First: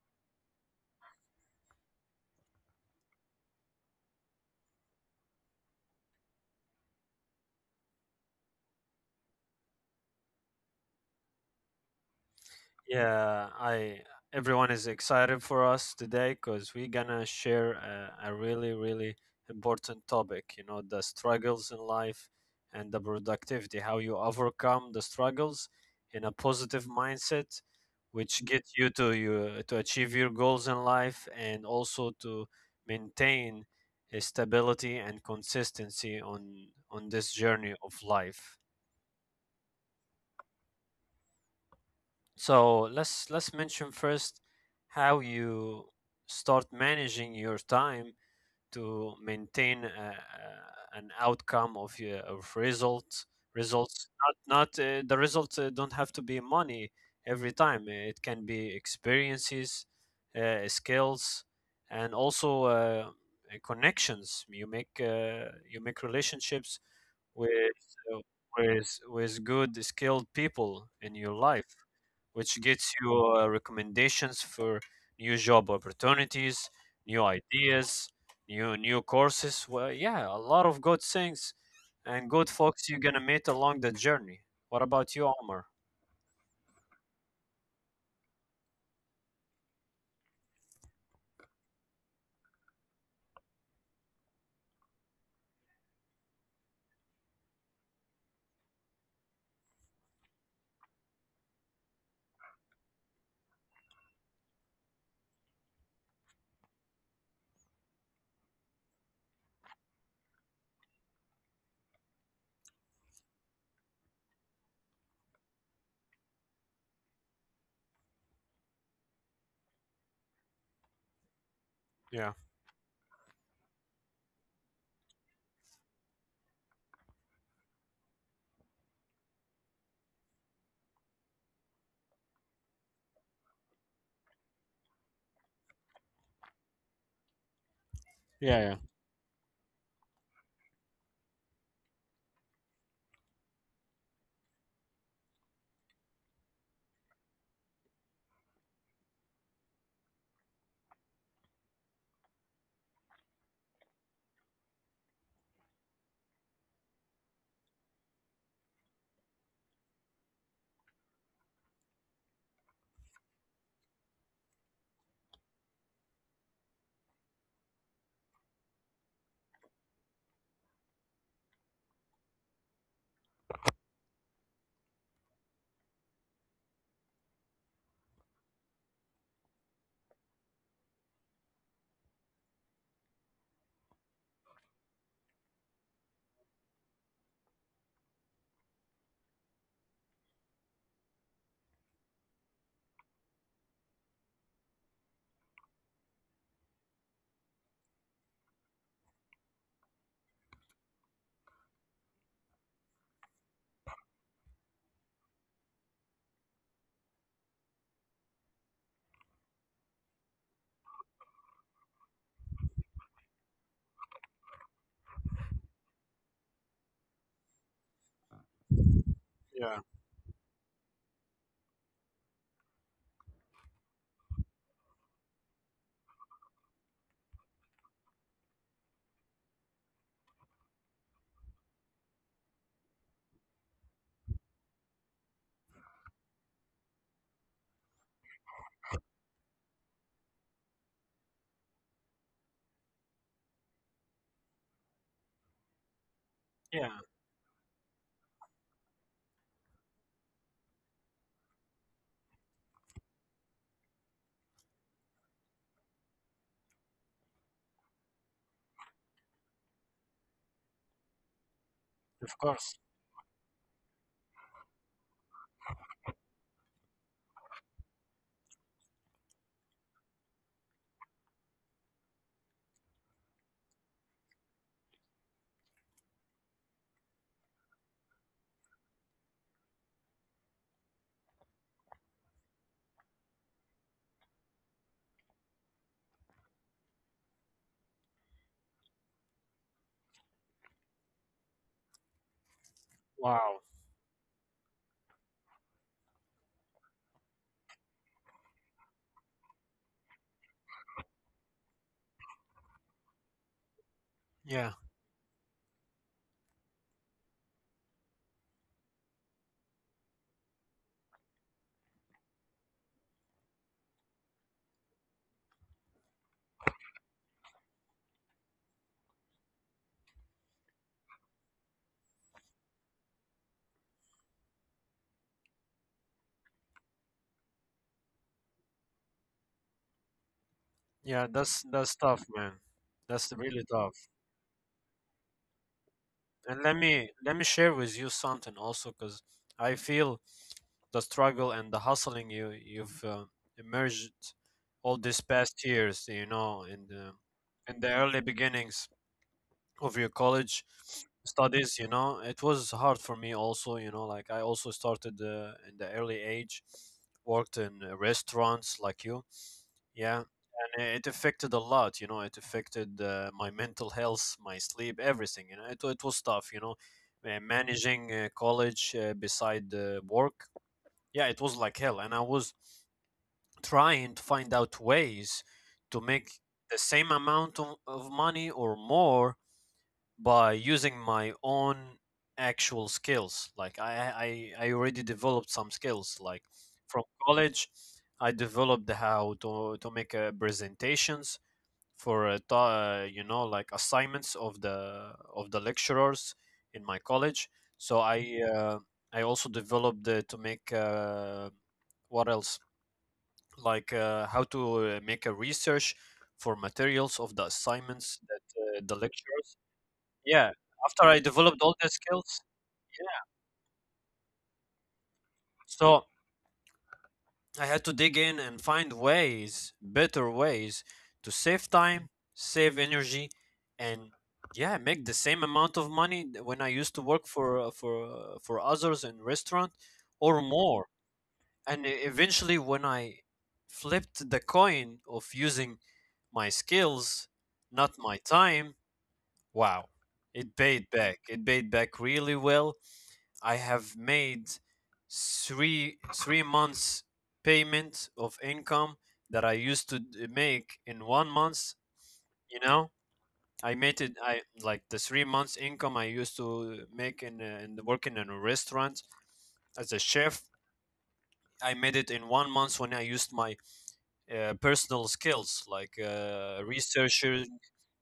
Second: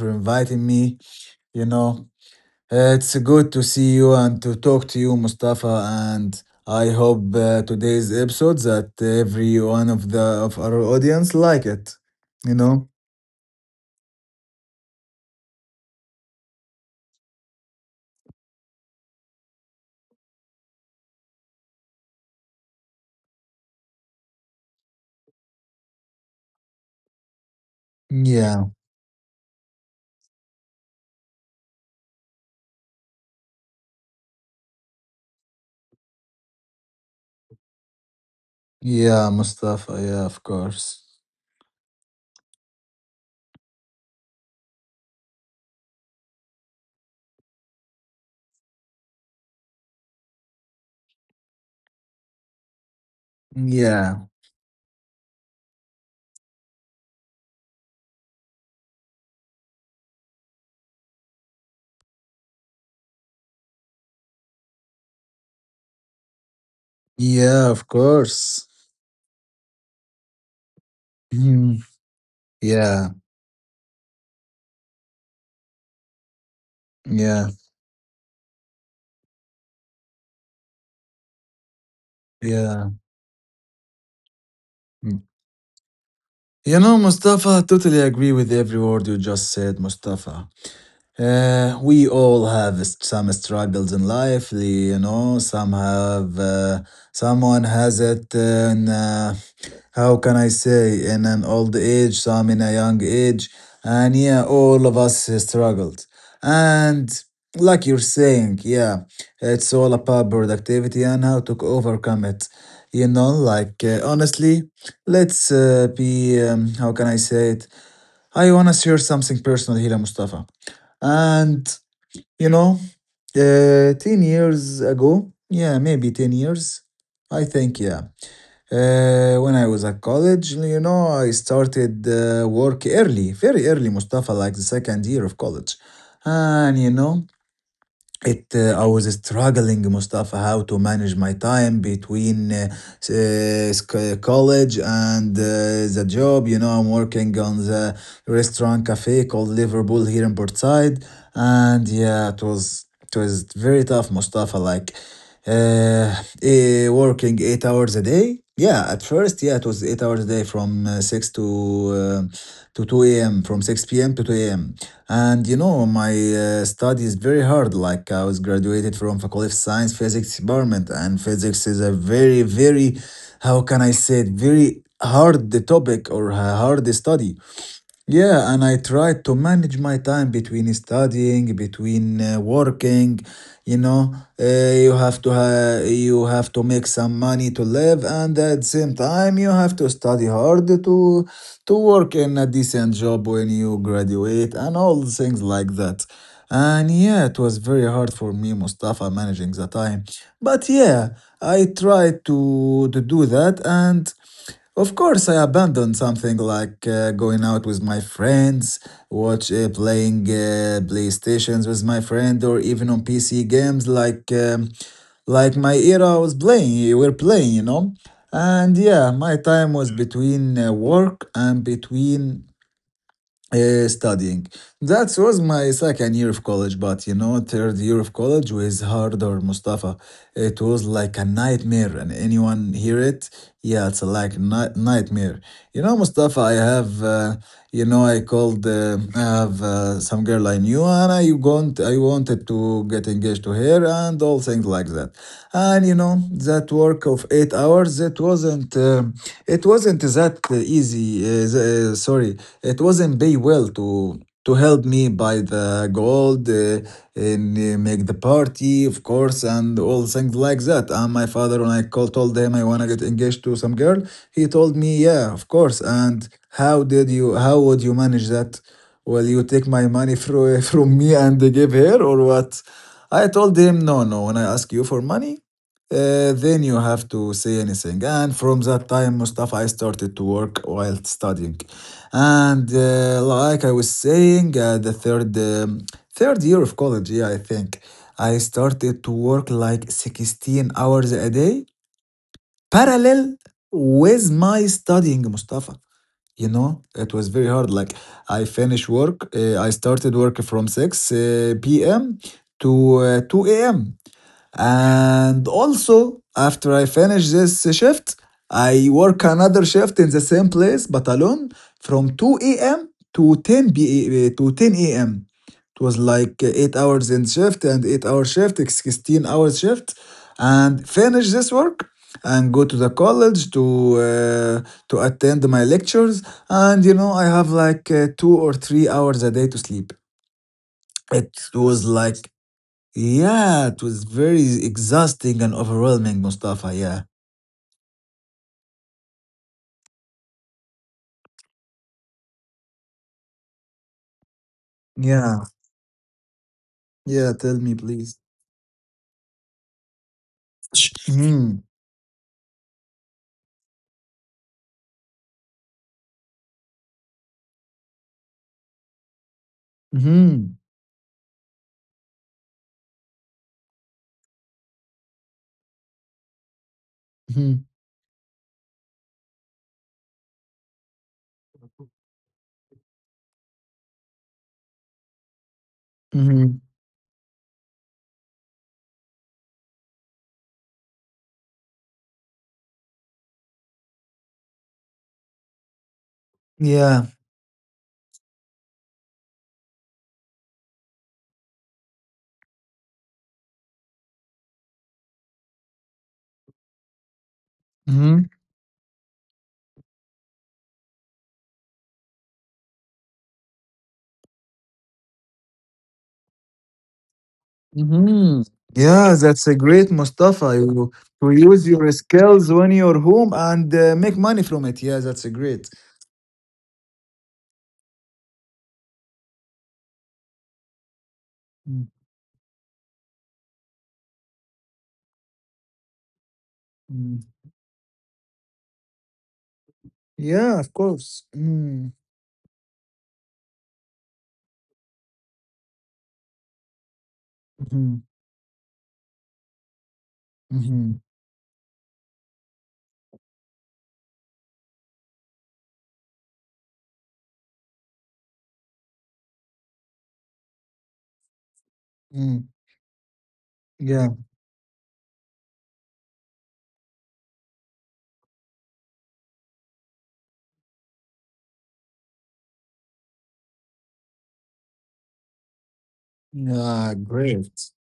for inviting me. You know, it's good to see you and to talk to you, Mustafa. And I hope today's episode that every one of the of our audience like it. You know? Yeah, I everyone is excited for us today because we're gonna share a really, really important topic, you know, the struggles in life and the productivity, how you overcome the struggles in a positive mindset, which Yeah, gets you to achieve your goals in life and also to maintain a stability and consistency on this journey of life. yeah, Mustafa. Yeah, of course. So let's mention first how you start managing your time to maintain an outcome of your of results results Yeah, not not the results don't have to be money every time. It can be experiences, skills, and also uh, connections you make, you make relationships yeah, of with uh, course. with good skilled people in your life, Mhm. which gets Yeah, you recommendations for new job opportunities, new yeah, ideas, new courses. Well, yeah, a lot of good things and good folks you're gonna meet along the journey. What about yeah. you, Omar? Mustafa, totally agree with every word you just said, Mustafa. We all have some struggles in life. Some have, someone has it in how can I say, in an old age, some in a young age. And yeah, all of us struggled. And like you're saying, yeah, it's all about productivity and how to overcome it. Like honestly, let's be, how can I say it? I want to share something personal here, Mustafa. And, Yeah, you know, 10 years ago, yeah, maybe 10 years, I think, yeah. When I was at college, I started work early, very early, Mustafa, like the second year of college. And you know, it yeah, yeah, I was struggling, Mustafa, how to manage my time between college and the job. I'm working on the restaurant cafe called Liverpool here in Portside, and yeah, it was very tough, Mustafa. Like uh, working 8 hours a day. Yeah, at first, yeah, it was 8 hours a day from six to 2 a.m., from 6 p.m. to 2 a.m. And my study is very hard. Like I was graduated from Faculty of Science Physics Department, and physics is a very, very, how can I say it, very hard topic or a hard study. Yeah, and I try to manage my time between studying, between working. You know, uh, you have to make some money to live, and at the same time, you have to study hard to work in a decent job when you graduate, and all things like that. And yeah, it was very hard for me, Mustafa, managing the time. But yeah, I tried to do that, and of course, I abandoned something like going out with my friends, watch playing PlayStations with my friend, or even on PC games like my era was playing. We're playing. And yeah, my time yeah, was between work and between studying. That was my second year of college, but third year of college was harder, Mustafa. It was like a nightmare, and anyone hear it, yeah, it's like nightmare. Mustafa, I have some girl I knew, and I wanted to get engaged to her, and all things like that. And that yeah, work of 8 hours, that it wasn't that easy. Sorry, it wasn't pay well to help me buy the gold and make the party, of course, and all things like that. And my father, when I called, told of him I course. wanna get engaged to some girl, he told me, yeah, of course. And how did you? How would you manage that? Will you take my money from me and give her or what? I told him, no, no. When I ask you for money. Then you have to say anything. And from that time, Mustafa, I started to work while studying. And like I was saying, the third year of college, yeah, I think I started to work like 16 hours a day parallel Wow. with my studying, Mustafa. It was very hard. Like I started work from 6 p.m. to 2 a.m. Yeah, And also, after I finish this shift, I work another shift in the same place but alone from 2 a.m. to 10 p.m. to 10 a.m. It was like 8 hours in shift and 8 hour shift, 16 hours shift, and finish this work and go to the college uh, to attend my lectures. And I have like 2 or 3 hours a day to sleep. yeah, It was that's tough, like man. That's really yeah, it tough. was very exhausting and overwhelming, And Mustafa. let Yeah. me let me share with you something also, because I feel the struggle and the hustling you've emerged all these Yeah. past years, you know, Yeah. Tell me, in the please. early beginnings of your college Hmm. studies. You know, it was hard for me also. You know, like I also started in the early age, worked in restaurants like you. Yeah, Hmm. and it affected a lot. You know, it affected my mental health, my sleep, everything. You know, it was tough, you know, Hmm. managing college beside work. Yeah, it was like hell. And I was trying to find out ways to make Hmm. the same amount of money or more by using my own actual skills. Like I already developed some skills. Like from Yeah. college, I developed how to make presentations for you know, like assignments of the lecturers in my college. So Hmm. I also developed to make what else, like how to make a research for materials of the assignments that Hmm. The Yeah. that's a lecturers. great, Yeah, Mustafa. You, after I you developed use all your the skills, skills when you're home and make money from it. Yeah, that's a great. so I had to dig in and find ways, better ways, to save Mm, time, save energy, and yeah, make the same amount of money when I used to mm. work for for others in restaurant, or Yeah, of more. course. And Mm, eventually, when I flipped the coin of using my skills, not mhm, my time. Wow. It paid mhm, back. It paid back really well. I have made three months payment of income that I used to make in 1 month. mm. You know, I made Yeah. it. I like the 3 months income I used to make in working in a restaurant as a chef. I made it in 1 month when I used my personal skills, like Yeah, researcher, great.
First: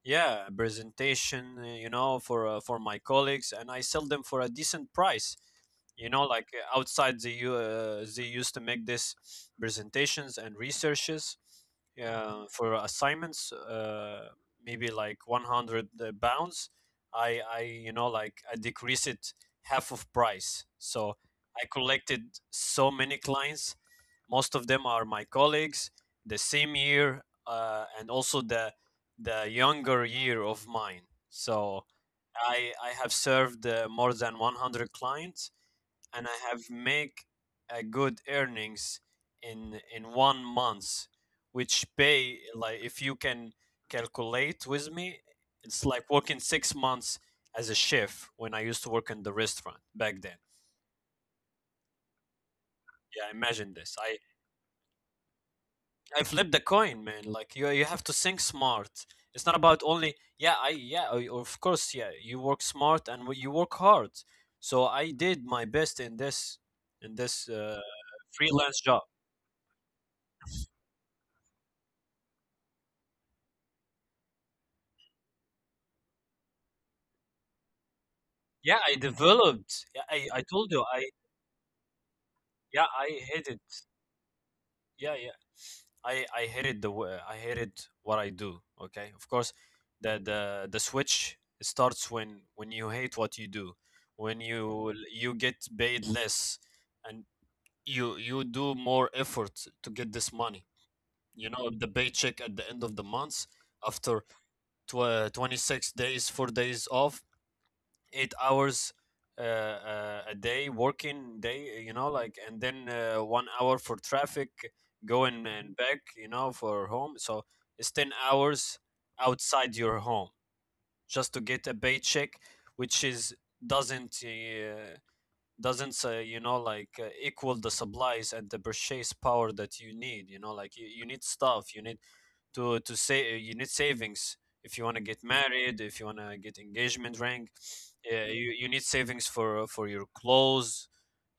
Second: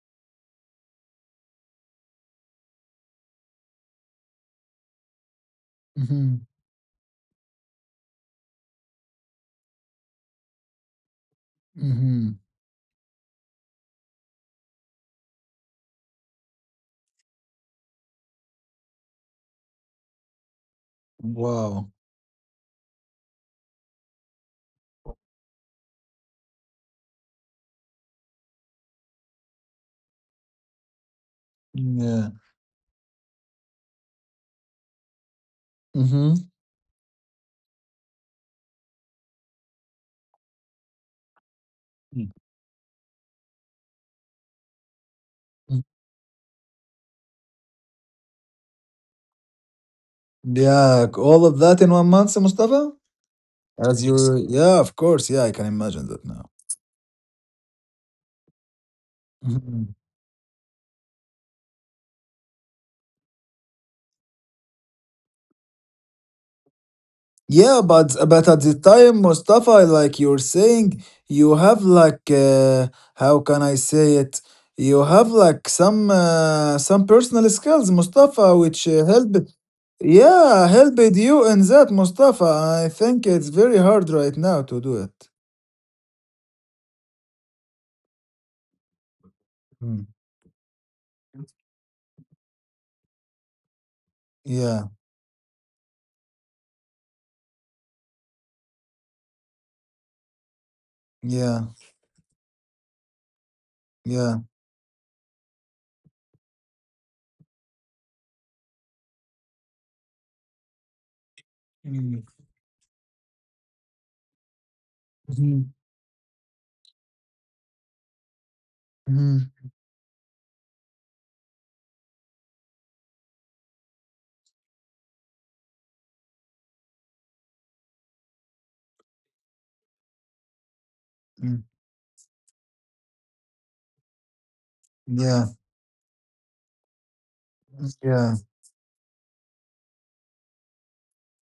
yeah, presentation, you know, for my colleagues, and I sell them for a decent price. You know, Mm-hmm. like outside the they used to make this presentations and researches Mm-hmm. For assignments maybe like 100 pounds. I you know, like I decrease it half of price. So I Wow. collected so many clients, most of them are my colleagues the same year, and also the younger year of mine. So Yeah. I have served more than 100 clients, and Mm-hmm. I have make a good earnings in 1 month, which pay, like, if you can calculate with me, it's like working 6 months as a chef when I used to work in the restaurant back then. Yeah, all of that in one month, Mustafa? Yeah, imagine this As you, i yeah, of course, yeah, I can imagine I that now. flipped the coin, man. Like you have to think smart. It's not about Mhm. only, yeah, I, yeah, of course, yeah. You work smart and you work hard. So I did my best in this Yeah, but at the freelance job. time, Mustafa, like you're saying, you have like how can I say it? You have like some personal skills, Mustafa, Yeah, which I help. developed. Yeah, I Yeah, told you I helped you in that, Mustafa. I yeah think I it's hated, very hard right now to do it. yeah, yeah, I hated the I hated what I do. Okay, of course, Mm. the switch starts when you hate what you do, when Yeah, you get paid less, and you do more effort to get this money. You yeah, know, the paycheck at the end of the month after yeah. 26 days, 4 days off, 8 hours a day working day, you know, like, and then 1 hour for traffic going Mm. and back, you know, for home. So it's 10 hours Mhm, outside your home just to get a paycheck, which is doesn't uh, doesn't say, you know, like, equal the supplies and the purchase power that you need. You know, like, you need mm, stuff, you need to say, you need savings if you want to get yeah, married, if you want to get engagement ring. mm, Yeah, yeah, you need savings for your clothes.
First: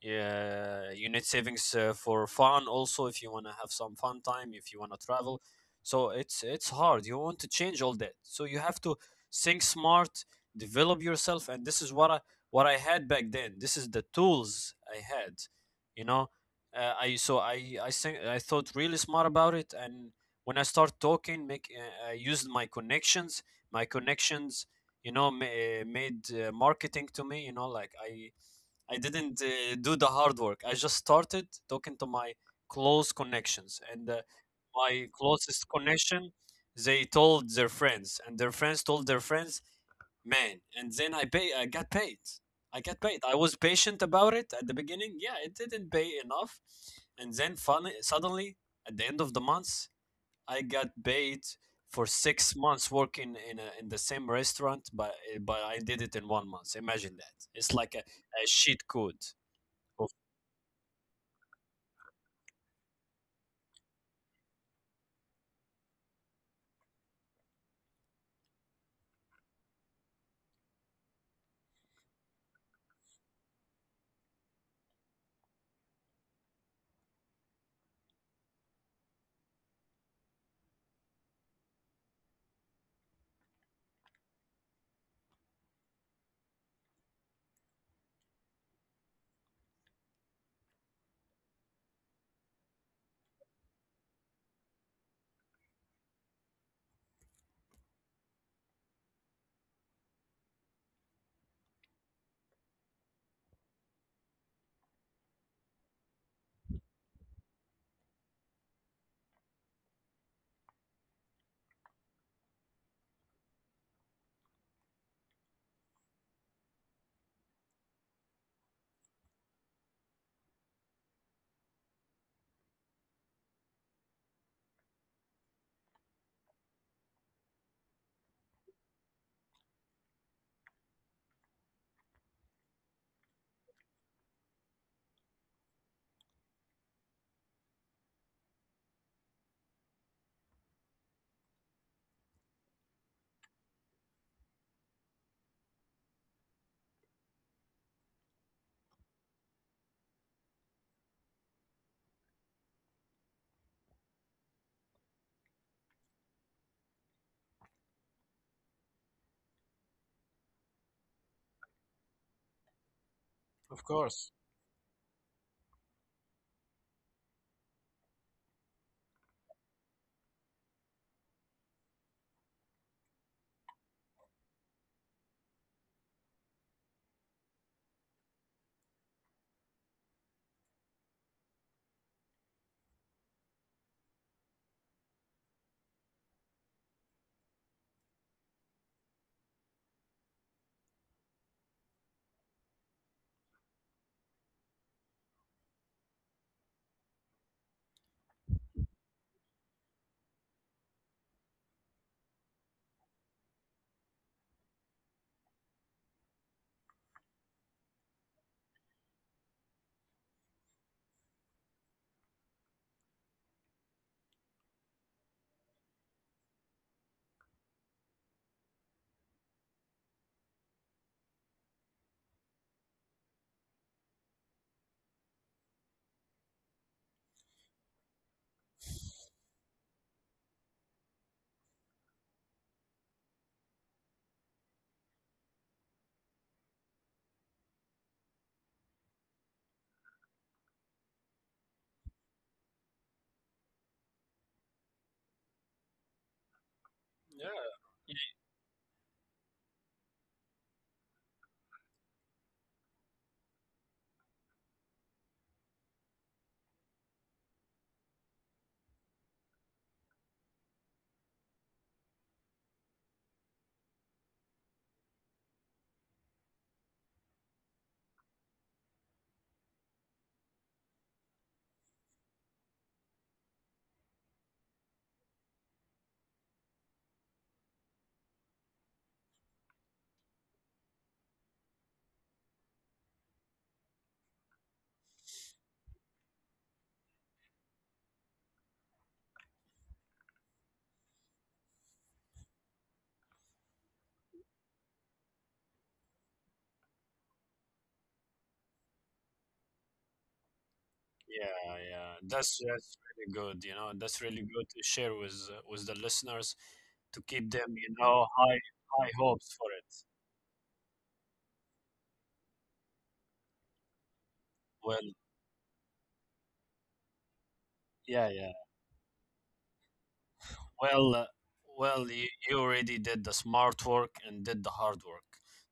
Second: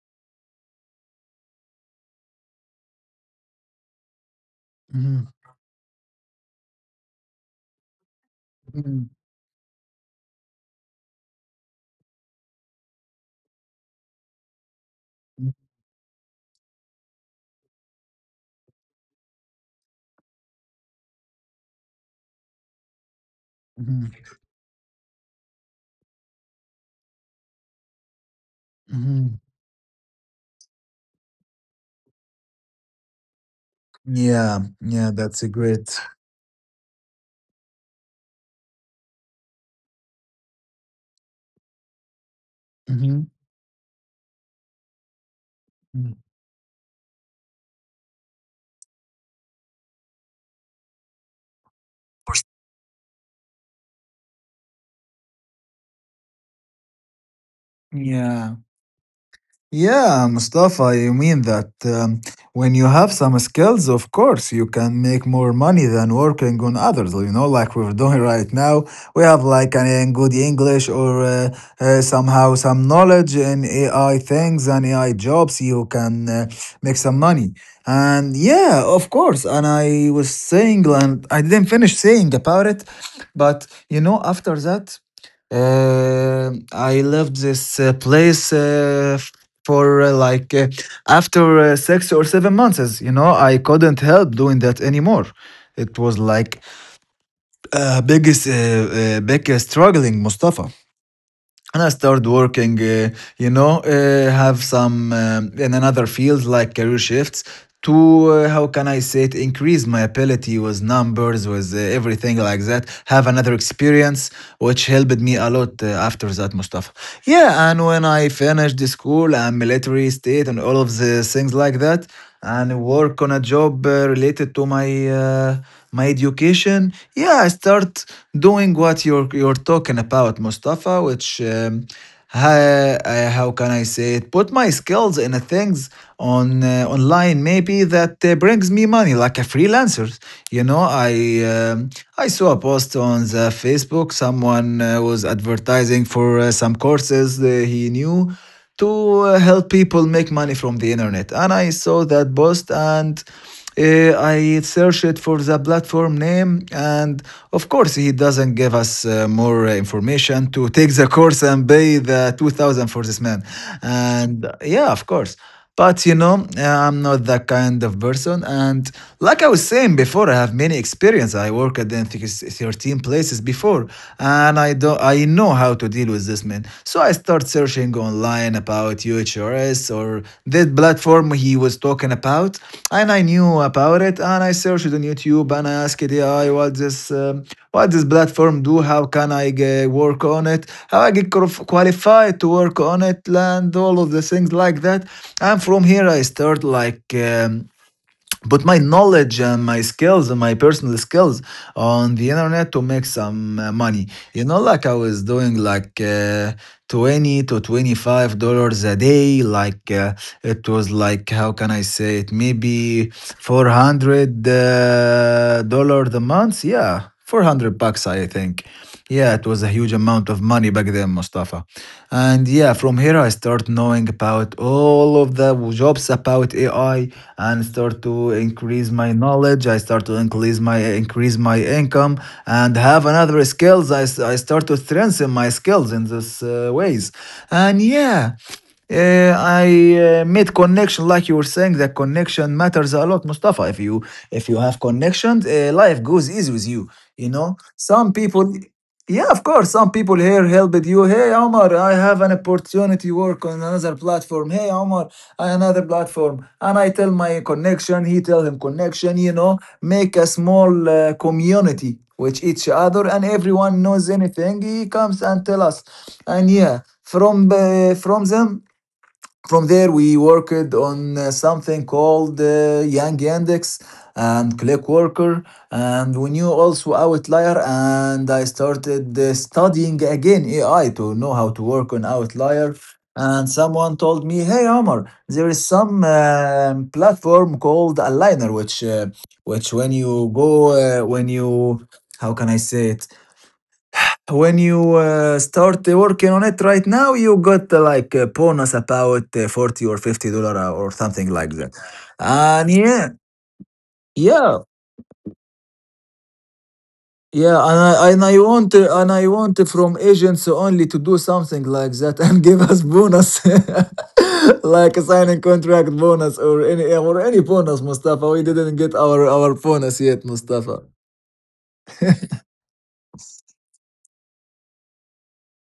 Yeah, you need savings for fun also, if you want to have some fun time, if you want to mhm, travel. So it's hard. You want to change all that. So you have to mhm, think smart, develop yourself, and this is what I had back then. This is the tools I had, mm, you know. I so I think I thought really smart about it, and when I start talking, make I used my connections. My mhm, connections, you know, made marketing to me. You know, like I mhm. didn't do the hard work. I just started talking to my close connections, and Yeah, my yeah, that's a closest great. connection, they told their friends, and their friends told their friends, man. And then I pay. I got paid. I got paid. Mhm, I was patient about it at the beginning. Yeah, it didn't pay mm, enough, and then finally, suddenly, at the end of the month, I got paid for 6 months working in the same restaurant, but but I did it in 1 month. Imagine that. It's like a yeah. sheet code. Of- Yeah, Mustafa, I mean that when you have some skills, of course, you can make more money than working on others, like we're doing right now. We have like an, good English or somehow some knowledge in AI things and AI jobs, you can make some money. And yeah, of course. And I was saying, and I didn't finish saying about it, but after that, I left this place for like after 6 or 7 months. I couldn't help doing that anymore. It was like uh, biggest uh, big struggling, Mustafa. And I started working, you know, uh, have some, in another field like career shifts to how can I say it, increase my ability with numbers, with everything like that. Have another experience, which helped me a lot after that, Mustafa. Yeah, and when I finished the school and military state and all of the things like that and work on a job related to my education. Yeah, I start doing what you're talking about, Mustafa, which how can I say it, put my skills in a things on online maybe that brings me money like a freelancer. You know I um, I saw a post on the Facebook, someone was advertising for some courses that he knew to help people make money from the internet. And I saw that post and I searched for the platform name. And of course, he doesn't give us more information to take the course and pay the 2000 for this man. Of course. And yeah, of course. But I'm not that kind of person. And like I was saying before, I have many experience. I worked at, I think, it's 13 places before, and I know how to deal with this man. So I start searching online about UHRS or that platform he was talking about, and I knew about it. And I searched on YouTube and I asked AI, "What this?" What this platform do, how can I work on it, how I get qualified to work on it, and all of the things like that. And from here, I start like put my knowledge and my skills and my personal skills on the internet to make some money. Like I was doing like 20 to $25 a day. Like it was like how can I say it, maybe 400 dollars a month. Yeah, 400 bucks, I think. Yeah, it was a huge amount of money back then, Mustafa. And yeah, from here I start knowing about all of the jobs about AI and start to increase my knowledge. I start to increase my income and have another skills. I start to strengthen my skills in this ways. And yeah, I made connection, like you were saying, that connection matters a lot, Mustafa. If you have connections, life goes easy with you. You know, Yeah. some people yeah, of course. Some people here helped you. Hey, Omar, I have an opportunity work on another platform. Hey, Omar, another platform. And I tell my connection, he tell him connection, make a small community with each other and everyone knows anything. He comes and tell us. And yeah, from them from there, we worked on something called Yang Index and ClickWorker, and we knew also Outlier. And I started studying again AI to know how to work on Outlier. And someone told me, "Hey, Omar, there is some platform called Aligner, which when you go when you how can I say it when you start working on it right now, you got like a bonus about 40 or $50 , or something like that." Yeah, yeah. And That's really good. You know, that's really yeah, good to share with the listeners, to keep yeah. them, And you I, and know, I high want high hopes for it. from agents only to do something like that and give us bonus, like a Well, signing contract bonus or any bonus, Mustafa. yeah, We yeah. didn't get our bonus yet, Mustafa. Well, well, you already did the smart work and did the hard work.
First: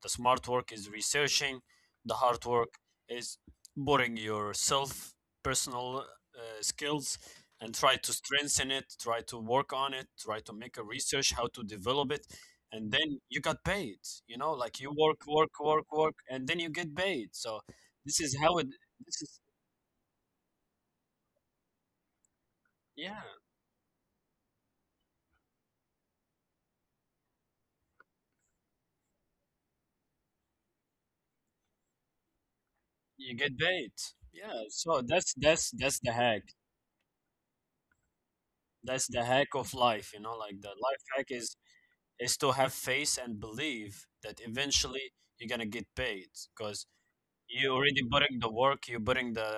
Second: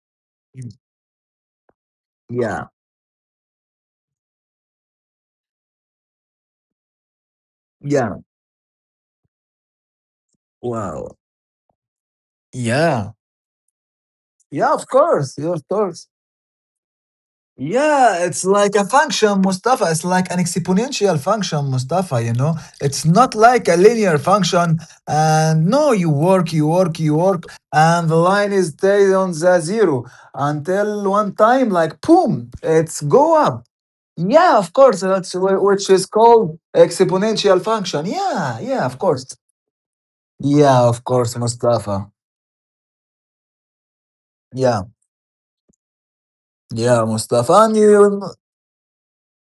The smart work is researching. The hard Yeah, work is putting your self personal skills and try to yeah. strengthen it, try to work on it, try to make a Wow. research how to develop it, and Yeah. then you got paid. You know, like you work, Yeah, work, Of work, course. work, and then you get paid. So this Yeah, is it's how it. like a This is function, Mustafa. It's like an exponential function, Mustafa, you know? It's yeah, not like a linear function. And no, you work, you work, you work, and the line is stayed on the zero until one time, like, boom, it's you go get up. paid. Yeah, Yeah, of course, so that's that's that's which that's is the hack. called exponential function. Yeah, yeah, of That's the course. hack of life. You know, like, the Yeah, life of hack course, is Mustafa. To have faith and believe that Yeah, eventually you're gonna get paid, because yeah, Mustafa. you And already you, putting the work, you're putting the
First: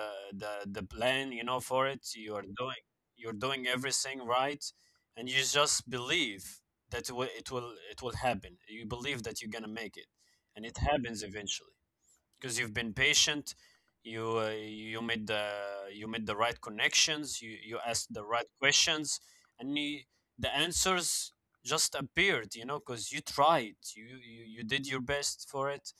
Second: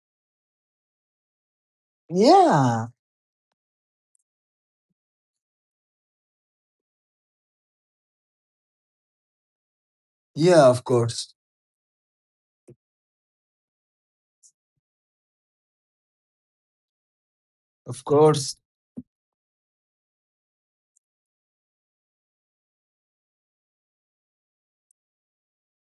the the plan, you know, for it. You are doing yeah, you're doing everything right, and you just believe that it will happen. You believe that you're gonna make it, and yeah, it of happens course. eventually, because you've been patient, you you made the right connections, you Of asked the right course. questions, and the answers just appeared. You know, because you tried you you did your best for it,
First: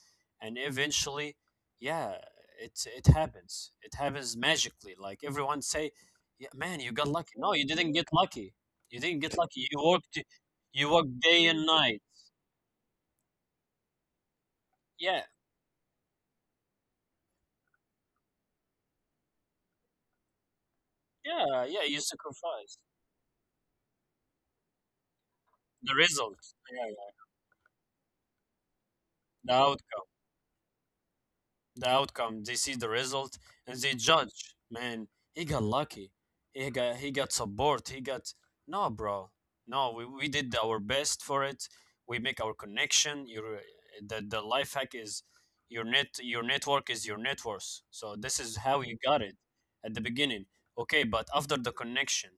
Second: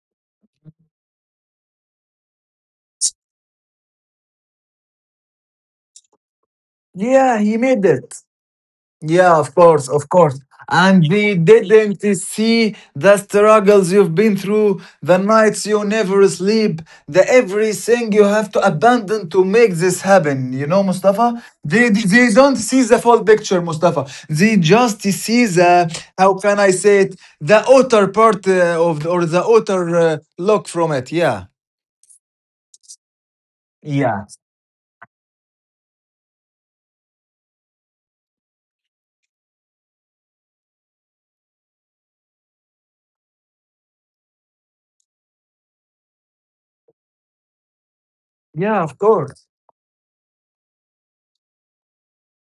and eventually, yeah, it happens. It happens magically, like everyone say, "Yeah, man, you got lucky." Yeah, No, he you made didn't get it. lucky. You didn't get Yeah, of lucky. You course, of worked. course. You And worked they day and night. didn't see the struggles you've been through, the Yeah, nights you never sleep, the everything you have to abandon to make this happen. You know, Mustafa? yeah, yeah, They, you they don't sacrificed see the full picture, Mustafa. They just see the, the how result. can I say Yeah. it, the outer part of, or the The outer outcome, look from it. Yeah. the outcome. They see the result and they Yeah. judge. Man, he got lucky. He got support. He got no, bro. No, we did our best for it. We make our connection. Your the life hack is your net your network is your net worth. So this is Yeah, how of you got it course. at the beginning. Okay, but after the connection,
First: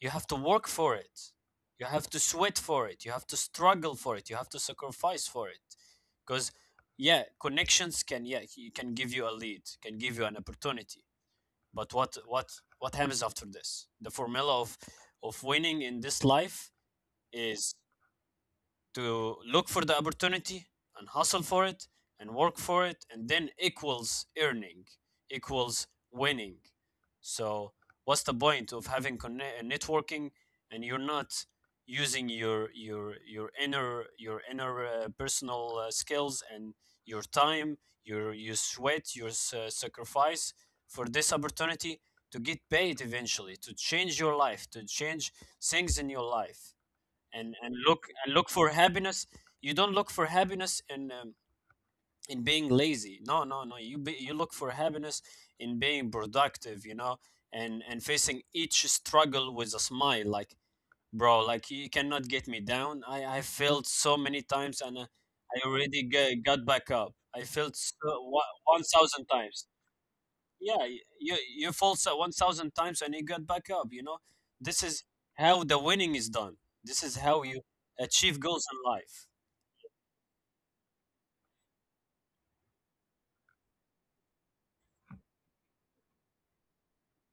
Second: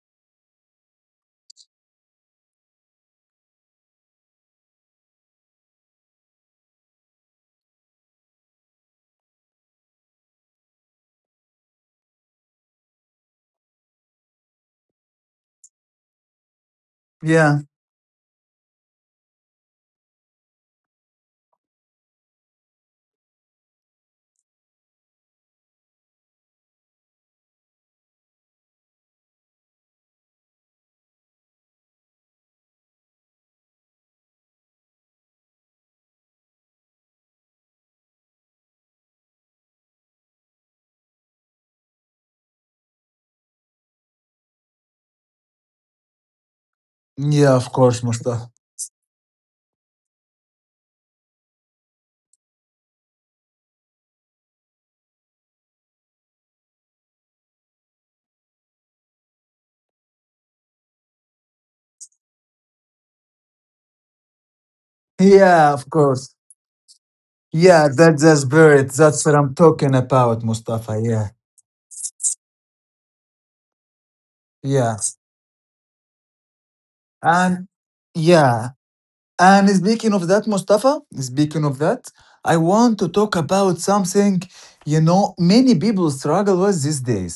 you have to work for it. You have to sweat for it. You have to struggle for it. You have to sacrifice for it because yeah, connections can, yeah, he can give you a lead, can give you an opportunity, but what what happens after this? The formula of winning in this life Yeah. is to look for the opportunity and hustle for it and work for it, and then equals earning, equals winning. So what's the point of having networking and you're not using your inner personal skills and your time, your sweat, your sacrifice for this opportunity to get paid eventually, to change your life, to change things in your life, Yeah, and of and course, look and Mustafa. look for happiness. You don't look for happiness in being lazy. No, no, no, you you look for happiness in being productive, you know, and facing each struggle with a smile. Like, bro, like, you cannot get me down. I failed so many times, and uh, i Yeah, of already course. g- got back up. I failed Yeah, that's so, the spirit. That's 1,000 what I'm times. talking about, Yeah, Mustafa. Yeah, you you fall so 1,000 times and you get back up, you know? This yeah, is how the winning is done. This is how you and achieve goals yeah, in life. And speaking of that, Mustafa, speaking of that, I want to talk about something you know many people struggle with these days.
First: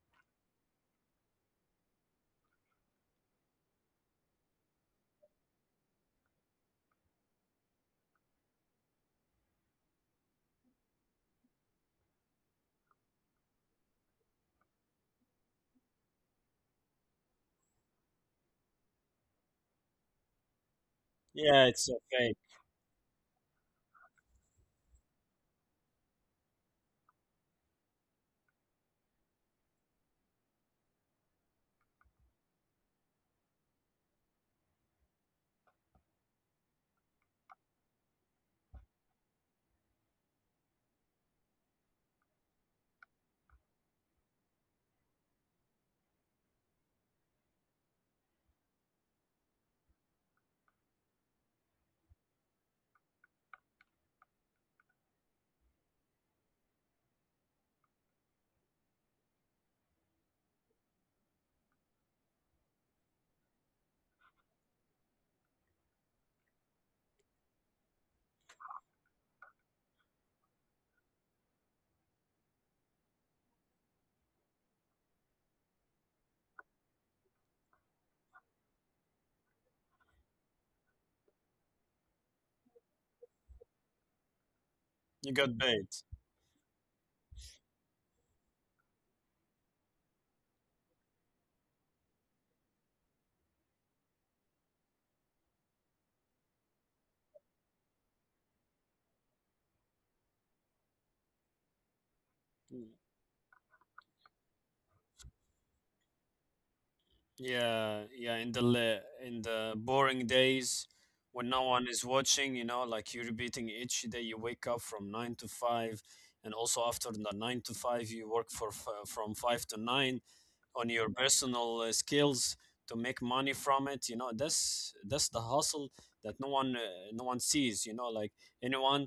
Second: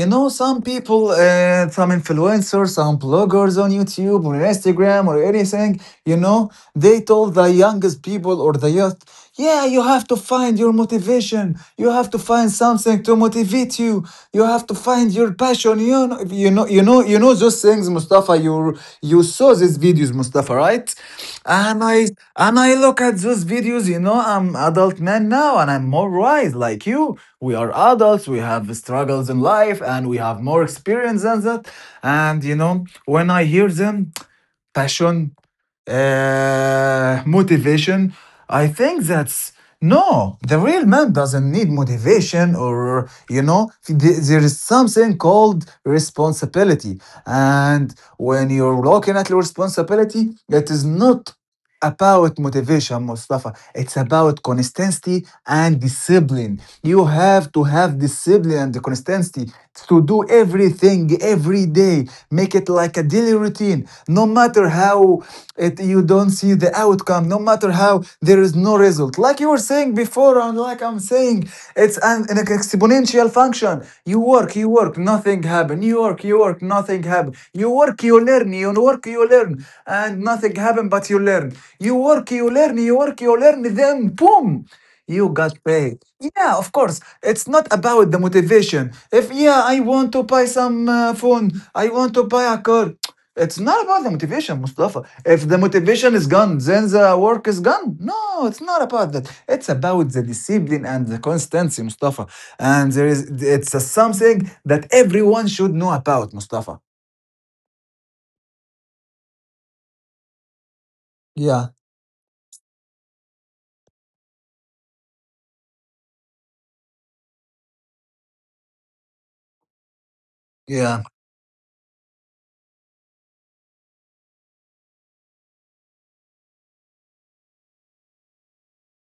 You know, some influencers, some bloggers on YouTube or Instagram or anything, you know, they told the youngest people or the youth, yeah, you have to find your motivation. You have to find something to motivate you. You have to find your passion. You know those things, Mustafa. You saw these videos, Mustafa, right? Yeah, and it's a i fake. Look at those videos. You know, I'm adult man now and I'm more wise. Like you, we are adults, we have struggles in life and we have more experience than that. And you know, when I hear them passion, motivation, I think that's, no, the real man doesn't need motivation. Or, you know, there is something called responsibility. And when you're looking at your responsibility, it is not about motivation, Mustafa. It's about consistency and discipline. You have to have discipline and consistency to do everything every day. Make it like a daily routine. No matter how it, you don't see the outcome, no matter how there is no result. Like you were saying before, and like I'm saying, it's an exponential function. You work, nothing happen. You work, nothing happen. You work, you learn, you work, you learn, and nothing happen, but you learn. You work, you learn, you work, you learn, then boom, you You got got paid. paid. Yeah, of course. It's not about the motivation. If yeah, I want to buy some phone, I want to buy a car. It's not about the motivation, Mustafa. If the motivation is gone, then the work is gone. No, it's not about that. It's about the discipline and the constancy, Mustafa. Mm. And there is it's a something that everyone should know about, Mustafa. Yeah, yeah, in the in the boring days when no Yeah, one is watching, you know, like you're repeating each day. You wake up from 9 to 5, and also after the 9 to 5 you work from 5 to 9 on yeah, your personal skills to make money from it, you know. That's the hustle that no one, no one sees, you know, like anyone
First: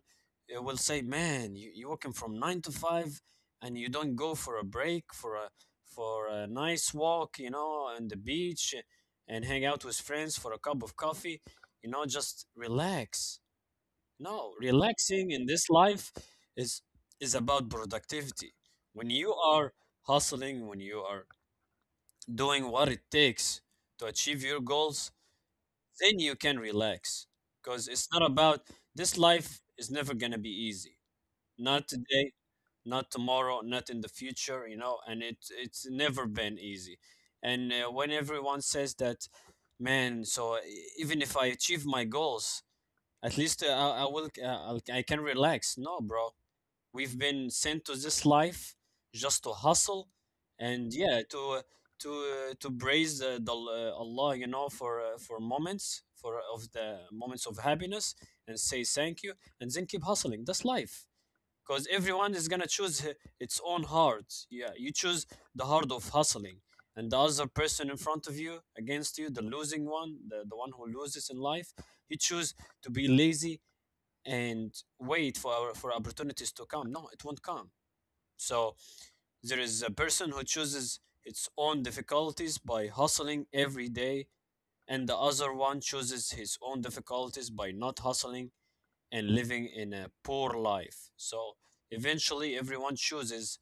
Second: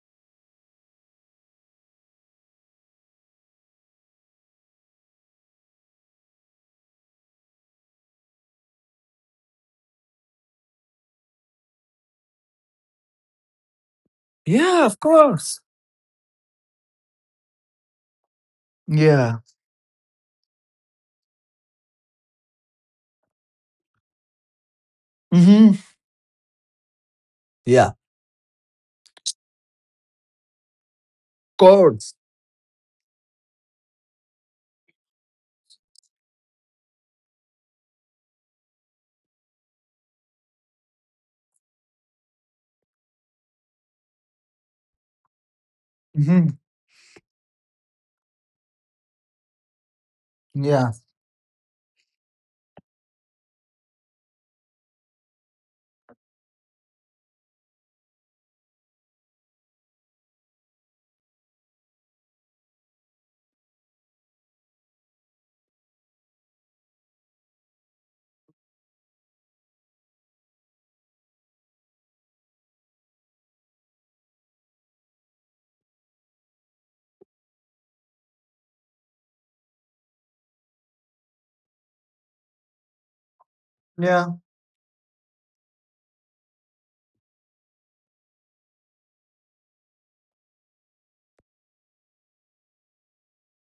will say, man, you're working from nine to five and you don't go for a break, for a nice walk, you know, on the beach, and hang out with friends for a cup of coffee, you know, just relax. No, Yeah, of relaxing in course. this life is is about productivity. When you Yeah. are hustling, when you are doing what it takes to achieve your goals, Mm-hmm. then you can relax. Because Yeah, it's not about, this life is never gonna be easy. of Not course. today, not tomorrow, not in the future. You know, and it it's never been easy. And when everyone says that, man, so even if I achieve my goals, at least I will, I can relax. No, bro, Mm-hmm. we've been sent to this life just to hustle Yeah. and, yeah, to to praise Allah, you know, for moments, for of the moments of happiness, and say thank you, and then keep hustling. That's life. Because everyone is gonna choose its own hard. Yeah, you choose the hard of hustling, and the other person in front of you, against you, the losing one, the one who loses in life, he choose to be lazy and wait for for opportunities to come. No, it won't come. So there is a person who chooses its own difficulties by hustling every day, Yeah. and the other one chooses his own difficulties by not hustling and living in a poor life. So eventually, everyone chooses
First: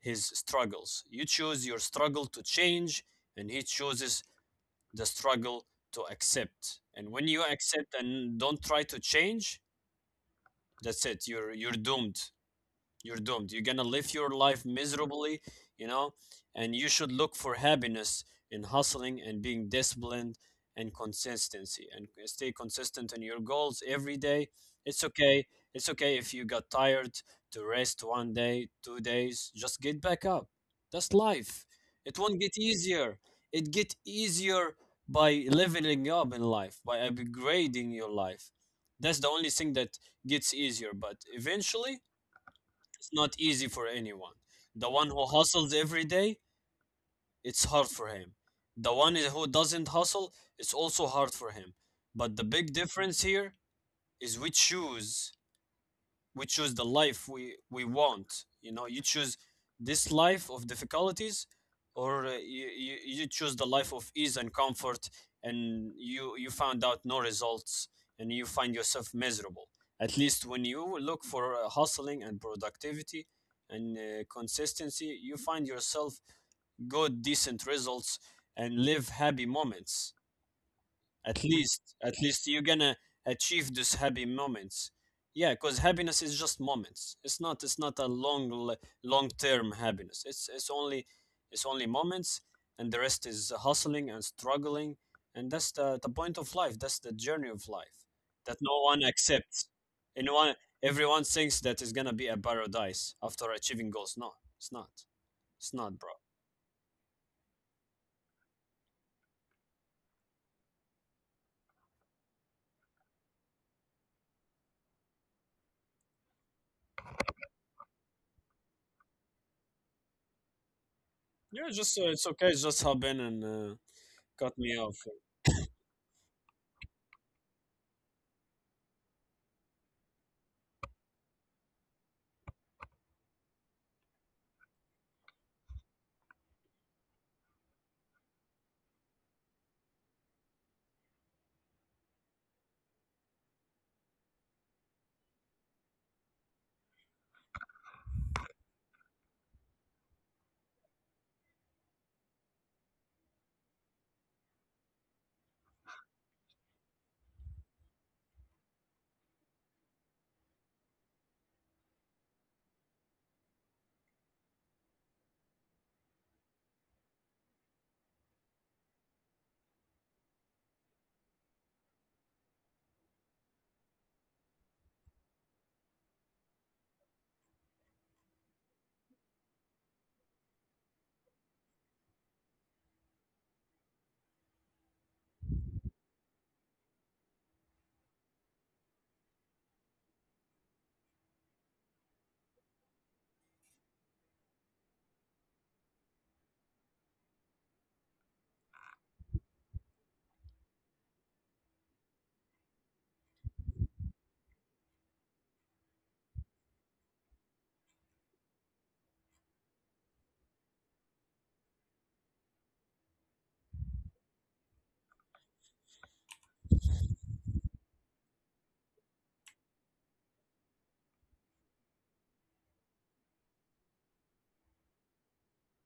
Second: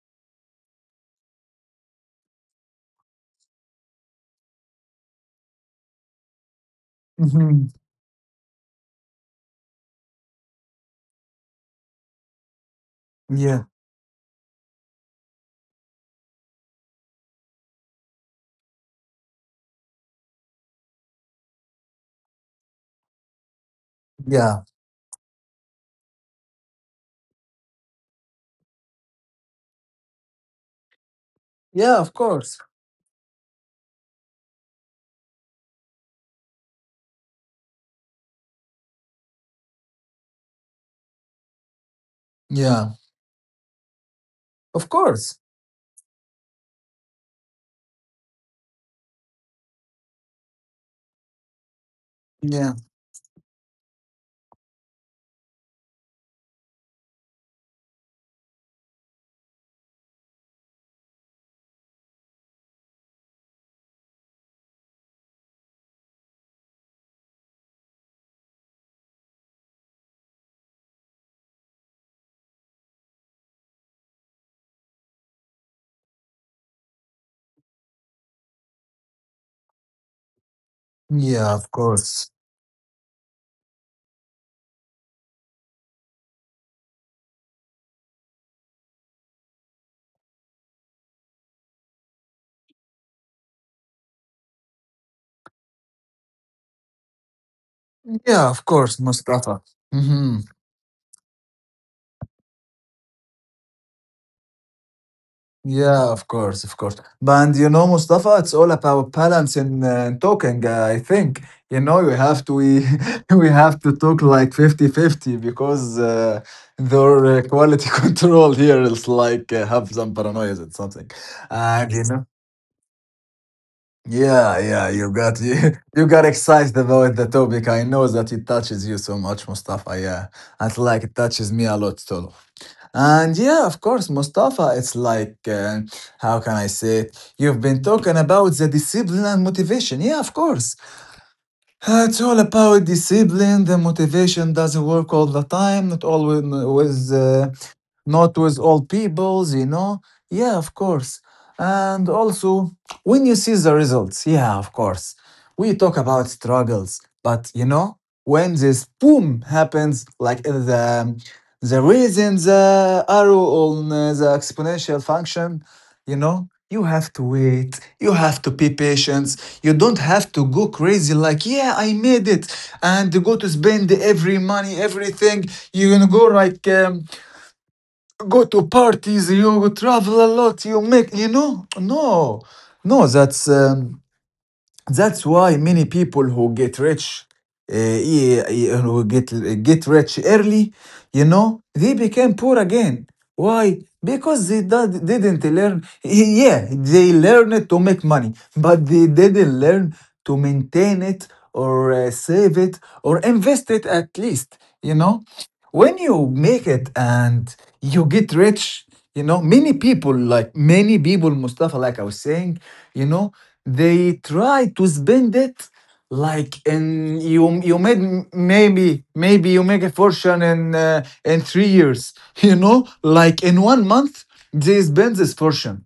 his struggles. You choose your struggle to change, and he chooses the struggle to accept. And when you Mm-hmm. accept and don't try to change, that's it. You're doomed, you're doomed. You're Yeah. gonna live your life miserably, you know, and you should look for happiness in hustling and being disciplined and consistency, and stay consistent in your goals every day. Yeah. It's okay. It's okay if you got tired, to rest one day, two days, just get back up. That's life. Yeah, of It won't get course. easier. It get easier by leveling up in life, by upgrading your life. That's the only thing that gets easier, but eventually Yeah. it's not easy for anyone. The Of one who course. hustles every day, it's hard for him. The one who doesn't hustle, it's also hard for him. But the big Yeah. difference here is we choose the life we want, you know. You choose this life of difficulties, or you you choose the life of ease and comfort, and you found out no results and you find yourself miserable. At least when you look for hustling and productivity and consistency, you find yourself good, decent results and live happy moments. At Yeah. Of least, at course. least you're gonna achieve those happy moments, yeah, because happiness is just moments. It's not a long, long term happiness. It's it's only it's only moments, and the rest is hustling and struggling, and that's the point of life, that's the journey of life Yeah. that Of no course, one Mustafa. accepts, and no Mm-hmm. one, everyone thinks that it's gonna be a paradise after achieving goals. No, it's not, it's not, Yeah, bro. of course, of course. But And you know, Mustafa, it's all about balance and talking, I think. You know, we have to we, we have to talk like 50-50 because their quality control here is like have some paranoia or something. Yeah, And just you know, it's okay, it's just happened, and uh, cut yeah, me yeah, off. you got you got excited about the topic. I know that it touches you so much, Mustafa. Yeah, and like it touches me a lot too. And yeah, of course, Mustafa, it's like, how can I say it? You've been talking about the discipline and motivation. Yeah, of course. It's all about discipline. The motivation doesn't work all the time, not always, not with all peoples, you know. Yeah, of course. And also, when you see the results, yeah, of course, we talk about struggles, but you know, when this boom happens, like the reason the arrow on the exponential function, you know, you have to wait, you have to be patient, you don't have to go crazy like, yeah, I made it, and go to spend every money, everything. You're gonna go like. Go to parties, you travel a lot, you make, you know? No, no, that's. Um, that's why many people who get rich, e- e- who get rich early, you know, they became poor again. Why? Because they didn't learn. Yeah, they learned to make money, but they didn't learn to maintain it or save it or invest it at least. You know, when you make it and you get rich, you know, many people, like many people, Mustafa, like I was saying, you know, they try to spend it like in you you made m- maybe maybe you make a fortune in 3 years you know, like in one month they spend this fortune,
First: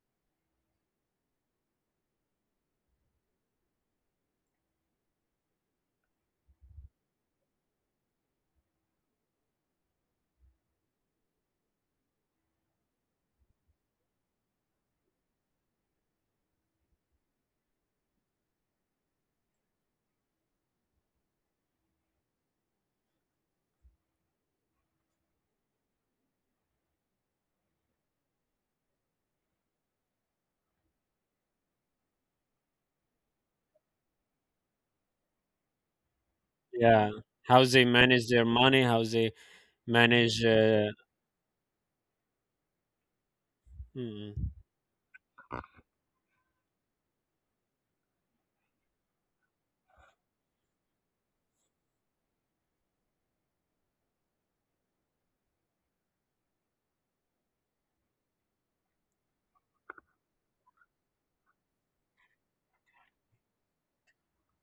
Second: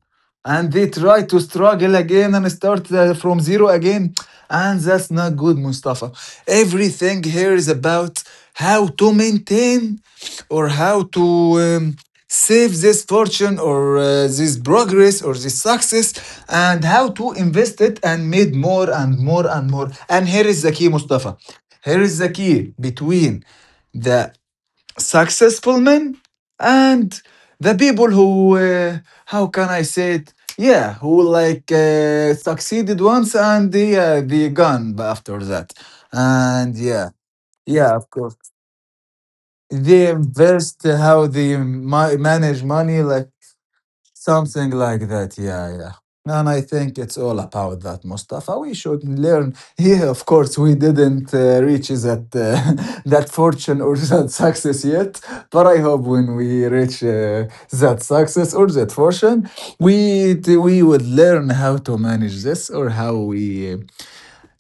and they try to struggle again and start from zero again. And that's not good, Mustafa. Everything here is about how to maintain or how to um, save this fortune or this progress or this success, and how to invest it and made more and more and more. And here is the key, Mustafa, here is the key between the successful men and the people who how can I say it yeah, who like succeeded once and yeah, they gone after that. And yeah. Yeah, how they Yeah, of manage course, their money, how they they manage invest, how they manage money, like, mm. something like that, yeah, yeah. And I think it's all about that, Mustafa. We should learn. Yeah, of course, we didn't reach that that fortune or that success yet, but I hope when we reach that success or that fortune, we we would learn how to manage this or how we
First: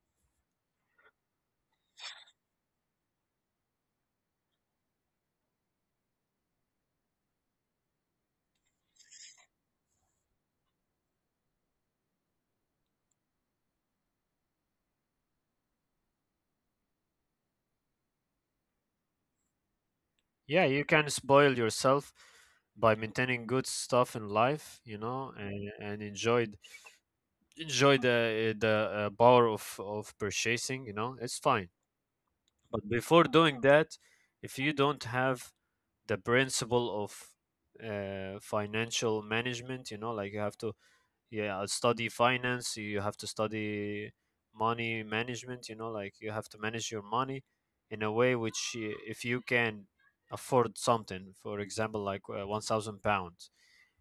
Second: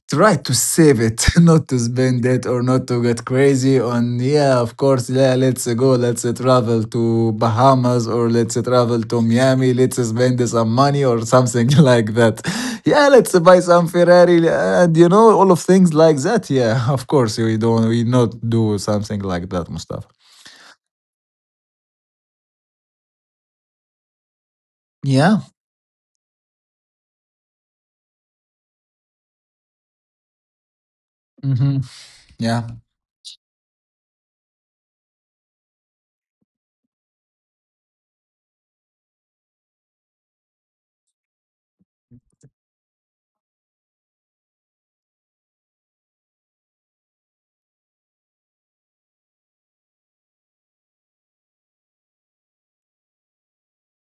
try to save it, not to spend it or not to get crazy on, yeah, of course, yeah, let's go, let's travel to Bahamas or let's travel to Miami, let's spend some money or something like that. Yeah, let's buy some Ferrari and you know, all of things like that. Yeah, of course, we don't, we not do something like that, Mustafa. Yeah, you can spoil yourself by maintaining good stuff in life, you know, Yeah. And enjoy, enjoy the power of purchasing, you know, it's fine. Mm-hmm. Yeah. But before doing that, if you don't have the principle of financial management, you know, like, you have to, yeah, study finance. You have to study money management, you know, like, you have to manage your money in a way which, if you can afford something, for example, like, 1,000 pounds,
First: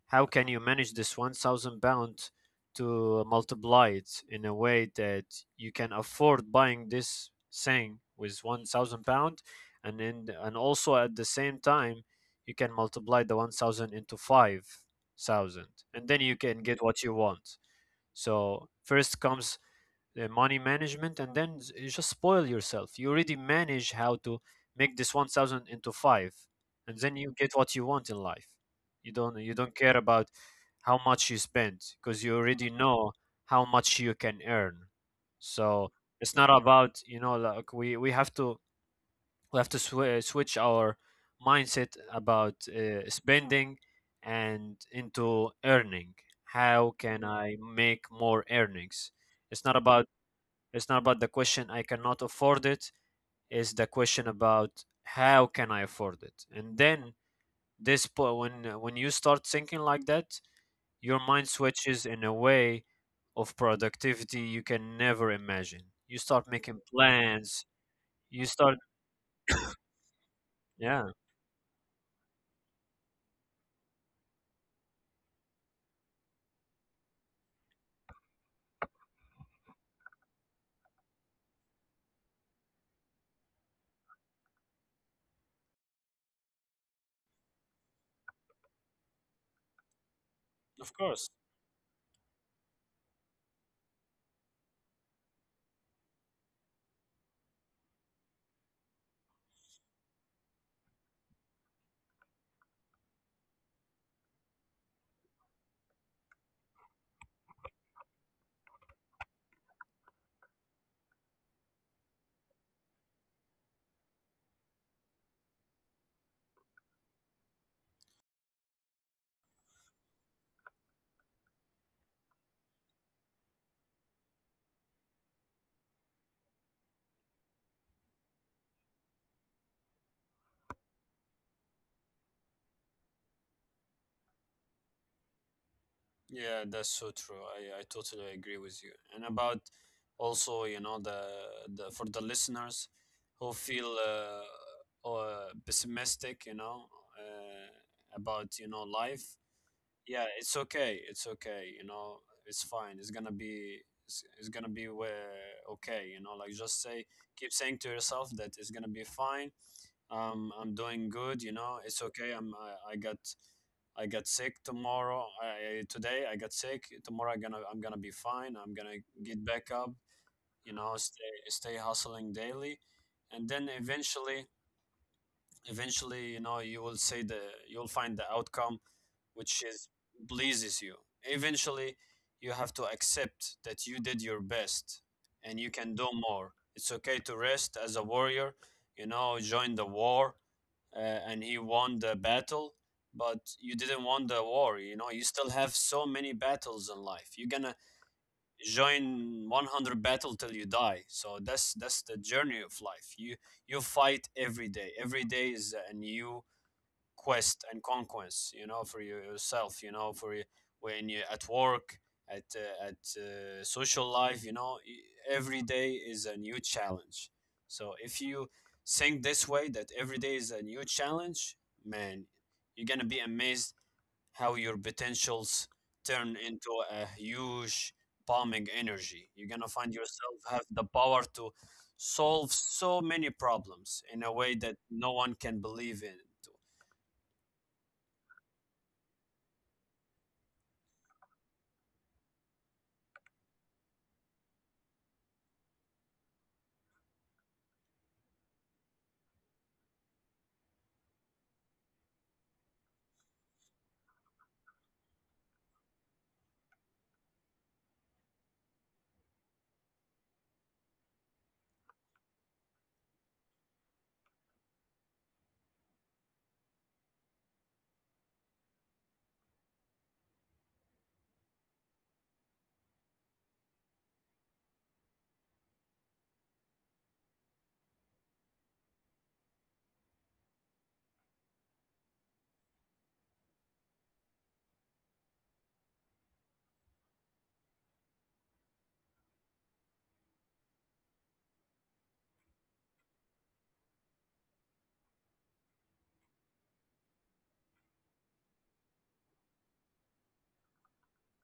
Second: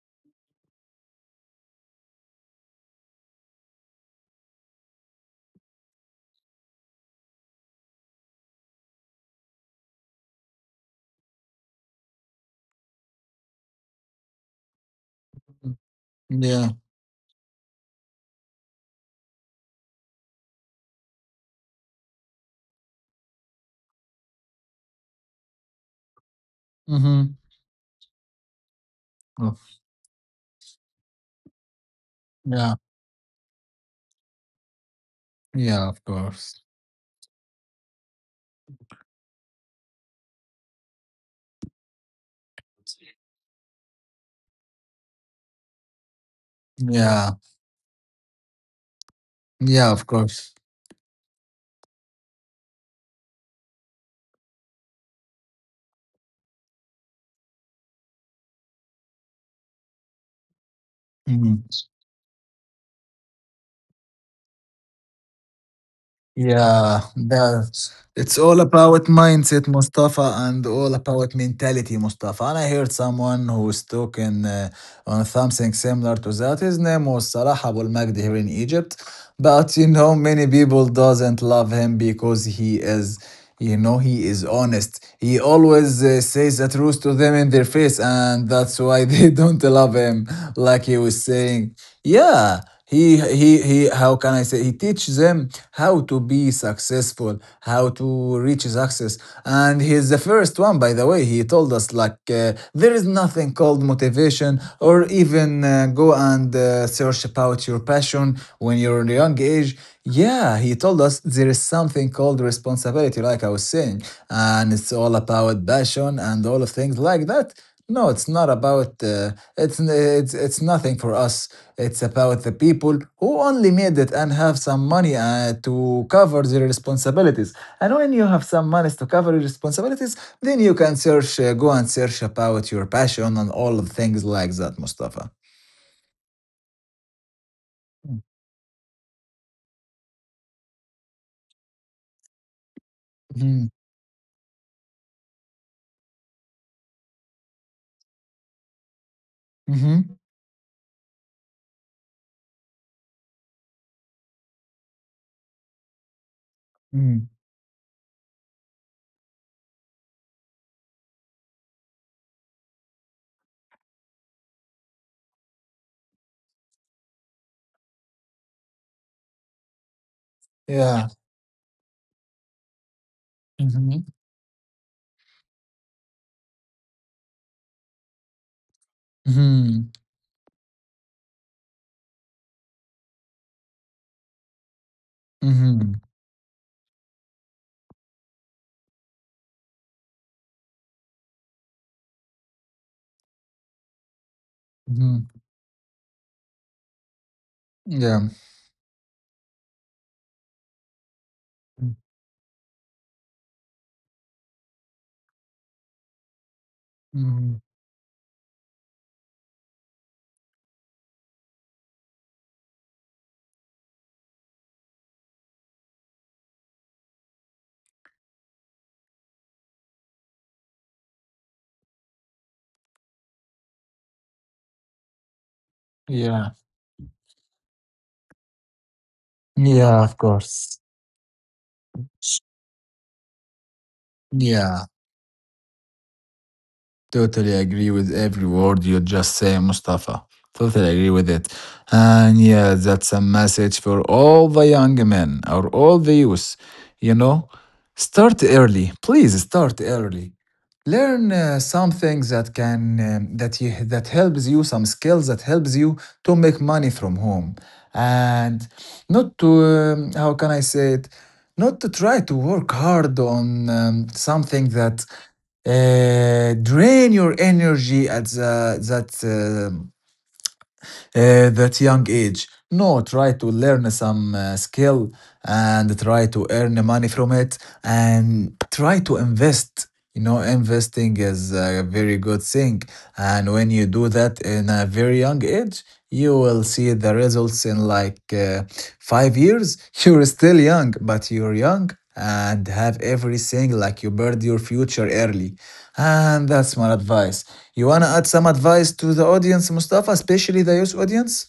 how can you manage this 1,000 pound to multiply it in a way that you can afford buying this thing with 1,000 pound, and then, and also at the same time you can multiply the 1,000 into 5,000, and then you can Yeah. get what you want. So first comes money management, and then you just spoil yourself. You already manage how to make this 1,000 into 5, and then Mm-hmm. you get what you want in life. You Oh, don't care about how much you spend because you already yeah. know how much you can earn. Yeah, So of it's not course. about, you know, like, we have to, we have to switch our mindset about spending and into earning. How can Yeah. I make more earnings? it's not Yeah, of about course. it's not about the question, I cannot afford it. It's the question about how can I afford it. And then when you start thinking like that, your mind Mhm. switches in a way of productivity you can never imagine. You start making Yeah, plans. that's it's You all start, about mindset, Mustafa, and all yeah, about mentality, Mustafa. And I heard someone who was talking on something similar to that. His name was Salah Abul Magdi here in Egypt, but you know, many people doesn't love him because he is, you know, he is honest. He always says the truth to them in their face, and that's why they don't love him. Like of he was course. saying, yeah, he he. How can I say? He teaches them how to be successful, how to reach his access. And he's the first one, by the way. He told us, like, there is nothing called motivation or even go and search about your passion when you're in a young age. Yeah, he told us there is something called responsibility, like I was saying. And it's all about passion and all of things like that. No, it's not about it's nothing for us. It's about the people who only made it and have some money to cover their responsibilities. And when you have some money to cover your responsibilities, then you can search, go and search about your passion and all of things like that, Mustafa. Yeah, that's so true. I Mm. totally agree with you. And about also, you know, the for the listeners who Mm-hmm. feel pessimistic, you know, about, you know, life. Mm-hmm. Yeah, it's okay. It's okay. You know, it's fine. It's gonna be okay. You know, like, just say, Hmm. keep saying to yourself that it's gonna be fine. I'm doing good, you know. It's okay. I got, I got sick tomorrow. Today I got sick. Tomorrow I'm gonna be fine. I'm gonna get back up, you know, Yeah. stay, stay hustling daily. And then Mm-hmm. eventually, eventually, you know, you'll find the outcome which Mm-hmm. is pleases you. Eventually you have to accept that you did your best, and you Mm-hmm. can do more. It's okay to rest as a warrior, you know, join the war, and he won the battle, but you didn't won the war, you know. You Mm-hmm. still have so many battles in life. You're gonna Yeah. join 100 battle till you die. So that's the journey of life. You fight every day. Every day is a new Mm-hmm. quest and conquest, you know, for yourself, you know, for when you're at work, at social life, you know, every day is a new challenge. So if you think this way, that every day is a new challenge, man, you're gonna be amazed how your potentials turn Yeah. into a huge bombing energy. You're gonna find Yeah, of yourself have course. the power to solve so many problems in a way that Yeah. no one can believe in. Totally agree with every word you just say, Mustafa. Totally agree with it. And yeah, that's a message for all the young men or all the youth. You know, start early. Please start early. Learn some things that can that helps you, some skills that helps you to make money from home and not to how can I say it not to try to work hard on something that drain your energy at the, um, that young age. No, try to learn some skill and try to earn money from it and try to invest. You know, investing is a very good thing, and when you do that in a very young age, you will see the results in like 5 years. You're still young, but you're young and have everything, like you bird your future early. And that's my advice. You wanna add some advice to the audience, Mustafa, especially the youth audience?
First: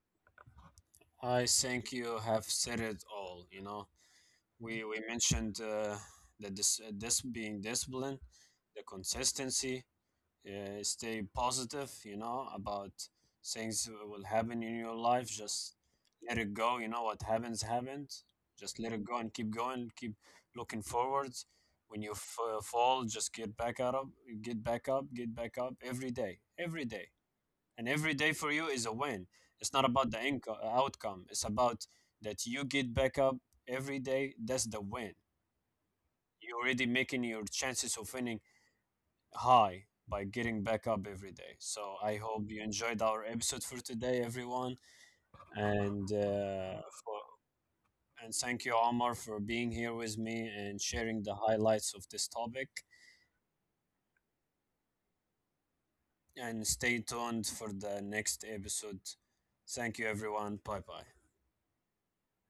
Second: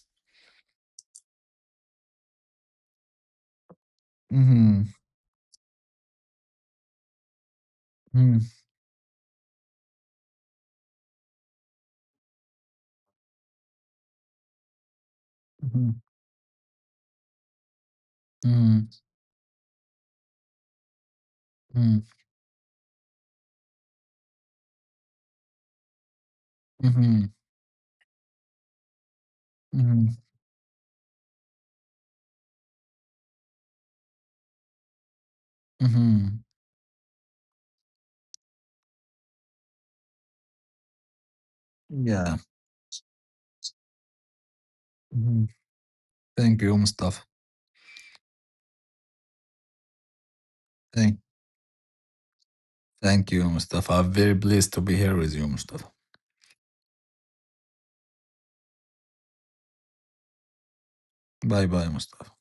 I think you have said it all. You know, Mm-hmm. we mentioned this being discipline, Mm-hmm. the consistency, stay positive, you know, about things will happen in your life. Just Mm-hmm. let it go, you know. What happens happened, just Mm-hmm. let it go, and keep going, keep looking forwards. When you fall, just get back up, get back up, get back up, every day, every day, Mm-hmm. and every day for you is a win. It's not about the Mm-hmm. Outcome. It's about that you get back up every day. That's the win. Mm-hmm. You're already making your chances of winning high by getting back up every day. So I Yeah. hope you enjoyed our episode for today, everyone, Hmm. and Thank uh, you, for, Mustafa. and thank you, Omar, for being here with me and sharing Thank the highlights of this topic. thank you, Mustafa. I'm very pleased to be here with you, Mustafa. And stay tuned for the next episode. Thank you, everyone. Bye bye. Bye bye, Mustafa.